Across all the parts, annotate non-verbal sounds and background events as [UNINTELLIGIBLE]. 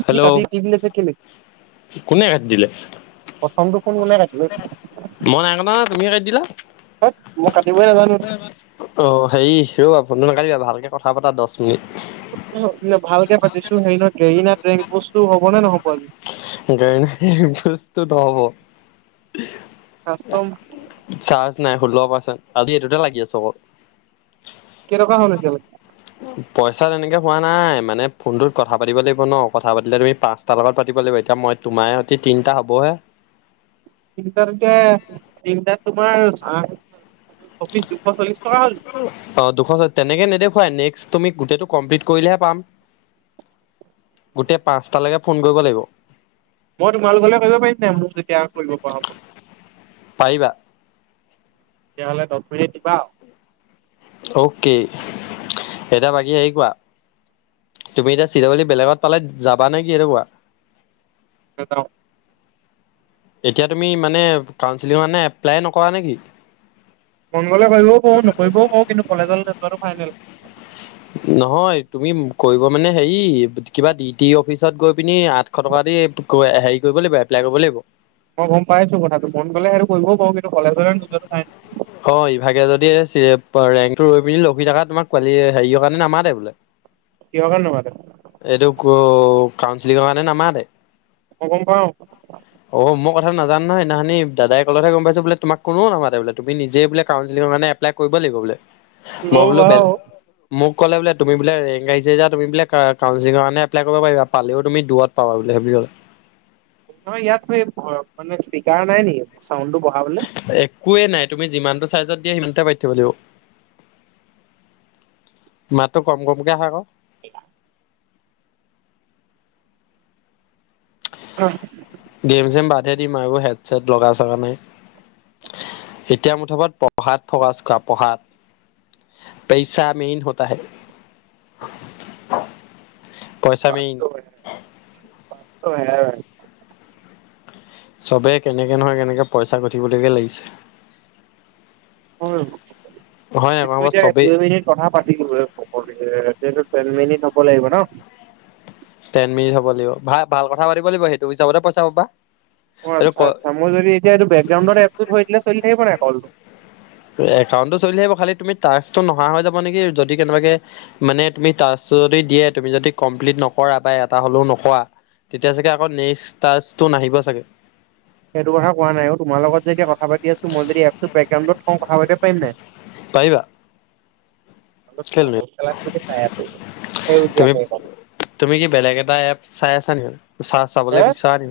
আপুনি হেল্ল' কাটি দি দিলে যে কেলে? কোনে কাটি দিলে প্ৰথমটো কোন কোনে কাটিলে? মই নাই কটা নহয়, তুমিহে কাটি দিলা। ধেত মই কাটিবই অ হেৰি ৰ'বা ফোননো নাকাইবা ভালকে কথা পতা দচ ভালকে পাতিছো হেৰি নহয় গৰিনাত ৰেংক পস্তটো হ'ব নে নহ'ব আজি। গেৰিন ফষ্টটো নহ'ব। আস্তম চাৰ্জ নাই ষোল্ল অব আছে, আজি এইটোতে লাগি আছু অক। কেনেকুৱা হ'ল এতিয়া লৈ পইচা তেনেকে হোৱা নাই মানে ফোনটোত কথা পাতিব লাইব ন কথা পাতিলে তুমি পাঁচটা লগত পাতি ব লাইব এতিয়া মই তোমাৰ সতি তিনিটা হ'বহে। তিনিটাত এতিয়া তিনিটাত তোমাৰ আ চৌবিশ দুশ চল্লিশ। টকা হ'ল অ দুশ হয় তেনেকে নেদেখুৱাই নেক্স তুমি গোটটো কমপ্লিট কৰিলেহে পাম। গোটে পাঁচটালেকে ফোন কইব লাইব। মই তোমালোকলে কইব পাইম নাই মোক যেতিয়া কইব পোৱা হ'ব? পাইবা। তেতিয়াহ'লে দচ মিনিট দিবা আউ। অউকে, এটা বাকী আহি কোৱা। তুমি এতিয়া চিৰঅলি বেলেগত পালে যাবা নেকি সেটো কোৱা? [INAUDIBLE] এতিয়া তুমি মানে কাউঞ্চিলিঙৰ আনে এপ্লাইয়ে নকৰা নেকি? মনগলে কইবউ পাউ নকইবউ পাউ কিন্তু কলেজলে নযোৱাটো ফাইনেল। হয় তুমি উম কৰিব মানে হেৰি কিবা ডি টি অফিচত গৈ পিনি আঠশ টকা দি এ হেৰি কইব লাগিব এপ্লাই কইব লাগিব। মই গম পাইছো কথাটো মনগ'লে আৰু কৰিবউ পাৰো কিন্তু কলেজলে নোযোৱাটো ফাইনেল। অ ইভাগে যদি এ চি এপৰ ৰেংকটো ৰৈ পিনি লখি থকা তোমাক কোৱালিয়ে হেৰিয়ৰ কাৰণে নামাতে বোলে। কিহৰ কাৰণে নোমাতে এইটো ক কাউঞ্চিলিংৰ আণে নামাতে। [UNINTELLIGIBLE] নাজান নহয় সেইদিনা খনি দাদাই কলতহে গম পাইছো বোলে তোমাক কোনো নমাতে বোলে। তুমি নিজেই বোলে কাউঞ্চিলিংৰ এপ্লাই কইব লিইব বোলে মই ল'ব বোলো বেল বাৰু ম ক'লে বোলে তুমি বোলে ৰেং আহিছে আ তুমি বোলে কাউঞ্চিলিৰ কাৰণে এপ্লাই কইব পাইবা পালেও তুম দূৰত পাবা বুলি ভাবি অল। হয় নহয় ইয়াত পে বহৰক মানে স্পীকাৰ নাই নেকি চাউনটো বঢ়াবলে? একোৱে নাই তুমি যিমানটো চাইজত দিয়া সিমানটো পইত থব লাইব। মাতটো কম কমকে আহে আকো [INAUDIBLE] গেম চেম বাদে দিম আৰু হেড চেট লগা চগা নাই। এতিয়া মুঠপত পঢ়াত ফৱাচ কোৱা পঢ়াত। পেইচা মেইন হতা হে। পইচা মেইন। বাপটো [UNINTELLIGIBLE] চবেই কেনেকে নহয় কেনেকে পইচা ঘটিবলৈকে লাগিছে। [UNINTELLIGIBLE] হয় নাই কোৱা এতিয়া চবেই দুই মিনিট কথা পাতিলো [UNINTELLIGIBLE] তেন মিনিত হব লাগিব ন'। টেন মিনিট হ'ব লাইব ভা ভাল কথা পাতিব লাইব সেইটো হিচাপতহে পইচা পাবা। অ আচ্ছা সেইটো আচ্ছা, মই যদি এতিয়া এইটো বেকগ্ৰাউণ্ডত এপটো থৈ দিলে চলি থাকিব নাই কলটো? একাউণ্টটো চলি হিব খালি তুমি ত টো নহা হৈ যাব নেকি যদি কেনেবাকে মানে তুমি টাচটো যদি দিয়ে তুমি যদি কম্লিত ন কৰা পাই এটা হ'লেও নকোৱা তেতিয়া চাগে আকৌ নেক্সট টাচটো নাহিব চাগে। সেইটো কথা কোৱা নাই অ তোমাৰ লগত যেতিয়া কথা পাতি আছো মই যদি এপটো বেকগ্ৰউত থওঁ কথা পাতিব পাৰিম নাই? পাৰিবা? [UNINTELLIGIBLE] অকন তুমি-তুমি কি বেলেগ এটা এপ চাই আছা নি মানে? চা-চাবলৈ হে বিচৰা নি,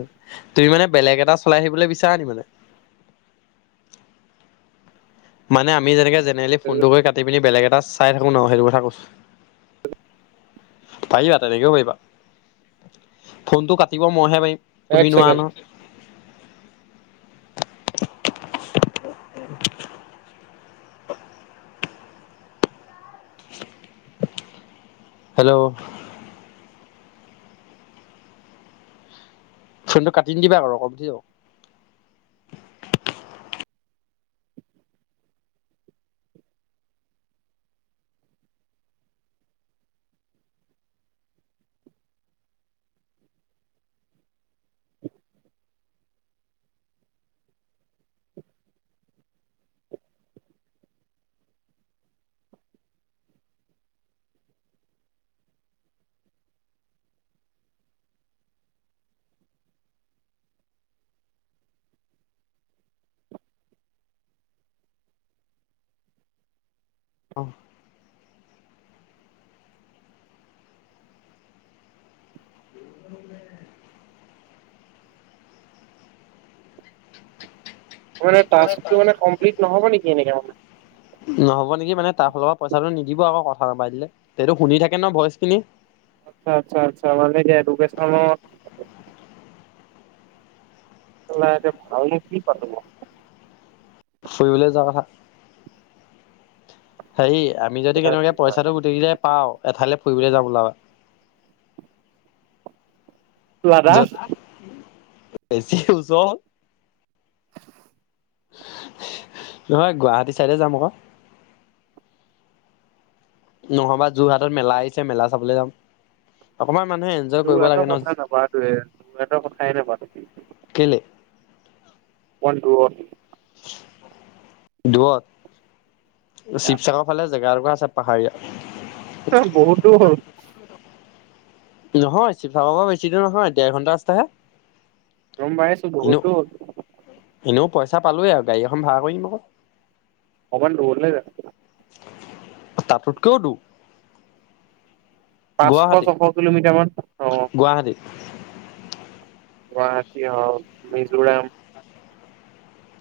তুমি মানে বেলেগ এটা চলাই থাকিবলৈ বিচাৰা নি মানে? মানে আমি যেনেকে জেনেৰেলি ফোনটো কৰি কাটি পিনি বেলেগ এটা চাই থাকো ন', সেইটো কথা কৈছোঁ। পাৰিবা তেনেকেও পাৰিবা, ফোনটো কাটিব মইহে পাৰিম। এক তুমি নোৱাৰা ছেকেণ্ড নহয়। হেল্ল'? ফোনটো কাটি নিদিবা আকৌ, [UNINTELLIGIBLE] উঠি যাব। আহ। অ', মানে টাস্কটো মানে কমপ্লিট নহব নেকি এনেকে মানে? নহ'ব নেকি মানে, তাৰ ফালৰ পৰা পইচাটো নিদিব আকৌ কথা নাপাতিলে। সেইটো শুনি থাকে নহয় ভইচ খিনি। আচ্ছা, আচ্ছা, আচ্ছা, [UNINTELLIGIBLE] এদুৱেকচনত [UNINTELLIGIBLE] এতিয়া ভাল নো কি পাতো বাৰু। ফুৰিবলৈ যাওঁ আহা। হেৰি আমি যদি কেনেকেবাকে পইচাটো গোটেইকেইটাই পাওঁ, এঠাইলে ফুৰিবলে যাম ওলাবা। লাডা য, বেছি ওচৰ হল। নহয় গুৱাহাটী চাইডে যাম আকৌ। নহবা যোৰহাটত মেলা আহিছে, মেলা চাবলৈ যাম। অকমান মানুহে এনজয় কৰিব যোৰহাটৰ লাগে ন কথা নাপাতোৱে, যোৰহাটৰ কথাই নাপাতো। কেলে [UNINTELLIGIBLE] দূৰত, শিৱসাগৰৰ ফালে জেগা এটুকুৰা আছ পাহাৰীয়া। অ', বহুত দূৰ হ'ল। নহয়, শিৱসাবৰ পৰা বেছি দূৰ নহয়, দেৰ ঘন্টা ৰাস্তাহে। গম পাইছোঁ, এনেও বহুত দূৰ হ'ল। এনেও পইচা পালোৱে আৰু গাড়ী এখন ভাড়া কৰি নিম আকৌ। অকমান দুৰলে যা অ', তাতোতকৈও দূৰ। পাঁচশ-ছশ গুৱাহাটী কিলোমিটাৰ মান, অ'। গুৱাহাটী গুৱাহাটী হক, মিজোৰাম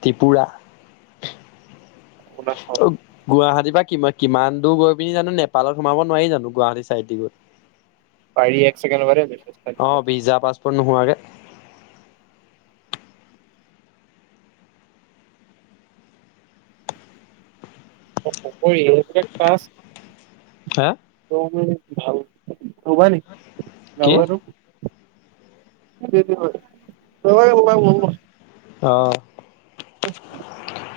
ত্ৰিপুৰা। অৰুণাচল অ', গুৱাহাটী কিমা-কিমান দূৰ গৈ পিনি জানো নেপালত সোমাব নোৱাৰি জানো, গুৱাহাটী চাইড দি গৈ পাৰি, এক চেকেণ্ড ৰবা দেই, মেছেজ এটা দি লৈছো। নোহোৱাকৈ [UNINTELLIGIBLE] টাস্ক। হা কি [UNINTELLIGIBLE] [UNINTELLIGIBLE] অ'। [INAUDIBLE]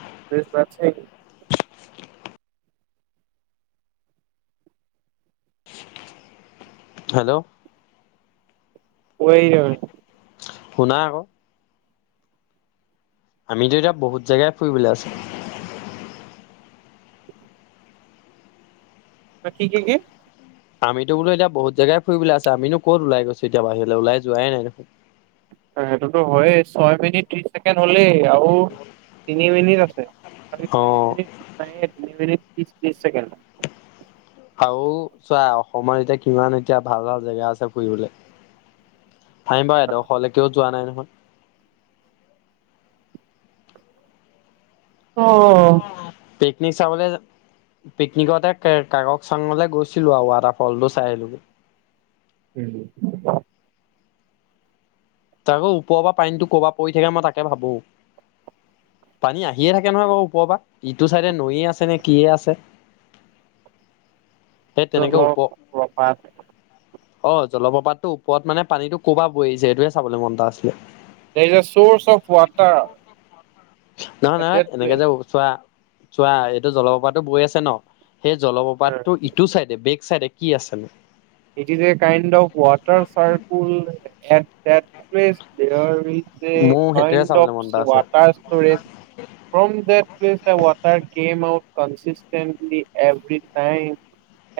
[UNINTELLIGIBLE] হেল্ল'। [UNINTELLIGIBLE] শুনা আকৌ। আমিতো এতিয়া বহুত জেগাই ফুৰিবলৈ আছে। কি কি কি? আমিতো বোলো এতিয়া বহুত জেগাই ফুৰিবলৈ আছে, আমিনো ক'ত ওলাই গৈছো এতিয়া বাহিৰলৈ, ওলাই যোৱাই নাই দেখোন। সেইটোতো হয়ে, ছয় মিনিট ত্ৰিশ ছেকেণ্ড হ'ল। আৰু তিনি মিনিট আছে, অ চাৰি মিনিট নাই তিনি মিনিট। ত্ৰিশ, ত্ৰিশ ছেকেণ্ড। আৰু চোৱা, অসমত এতিয়া কিমান এতিয়া ভাল ভাল জেগা আছে ফুৰিবলৈ। ভাই মই, এডোখৰলৈকেও যোৱা নাই নহয়। অ'। নি চাবলৈ পিকনিকতে কাককচাঙলে গৈছিলোঁ আৰু ৱাটাৰ ফলটো চাই আহিলো। উম [UNINTELLIGIBLE] তাকো ওপৰৰ পৰা পানীটো ক'ৰ পৰা পৰি থাকে মই তাকে ভাবো। পানী আহিয়ে থাকে নহয় বাৰু ওপৰৰ পৰা, ইটো চাইডে নৈয়ে আছে নে কিয়ে আছে। [INAUDIBLE] সেই তেনেকে ওপৰ জল-প্ৰপাত। অ', জলপ্ৰপাতটো ওপৰত মানে পানীটো ক'ৰ পৰা পৰিছে, সেইটোহে চাবলৈ মন এটা আছিলে। There is a source of water. নহয় এট নহয় দেট এনেকে প্লেচ। যে চোৱা চোৱা এইটো জলপ্ৰপাতো বৈ আছে ন। সেই জলপ্ৰপাতটো ইটো চাইডে বেক চাইডে কি আছেনো। It is a kind of water circle at that place there is এই মোৰ সেইটোহে কাইণ্ড অফ চাবলৈ মন এটা আছে water storage. From that place a water came out consistently every time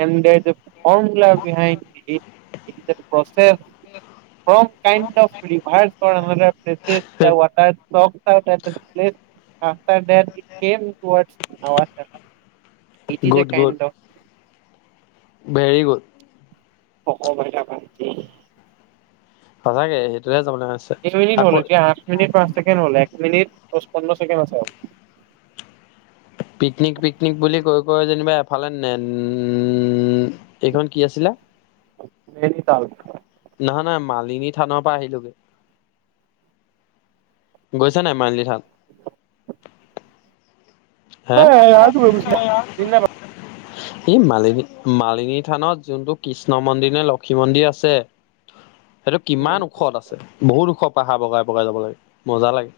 and [UNINTELLIGIBLE] [UNINTELLIGIBLE] it is a process. From kind [UNINTELLIGIBLE] [INAUDIBLE] [UNINTELLIGIBLE] it is a kind of. ভেৰীগুদ। [UNINTELLIGIBLE] সঁচাকে সেইটো কেই মিনিট হল এতিয়া আঠ মিনিট পাঁচ ছেকেণ্ড হল এক মিনিট পোন্ধৰ ছেকেণ্ড আছে আৰু। পিকনিক পিকনিক বুলি কৈ কয় কয় যেনিবা এফালে নে উম এইখন কি আছিলে নহয় নহয় মাল লিনি থানৰ পৰা আহিলোগে। গৈছা নাই মালিনী থান? হে [UNINTELLIGIBLE] এই মালিনী মালিনী থানত যোনটো কৃষ্ণ মন্দিৰ নে লক্ষী মন্দিৰ আছে। সেইটো কিমান ওখত আছে বহুত ওখ। পাহাৰ বগাই বগাই যাব লাগে মজা লাগে।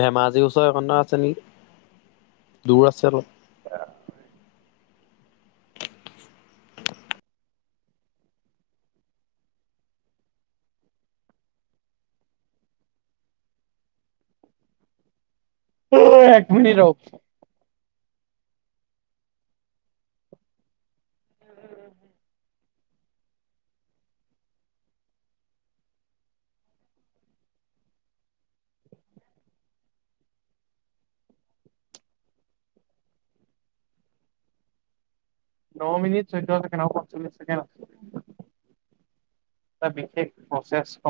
ধেমাজিৰ ওচৰ এখন গাওঁ আছে নেকি দূৰ আছে অলপ। অ'। অই এক মিনিট ৰহ। ন মিনিট চৌধ্য ছেকেন আৰু পঞ্চলিচ ছেকেড আছে। এটা বিশেষ প্ৰচেছসমূহ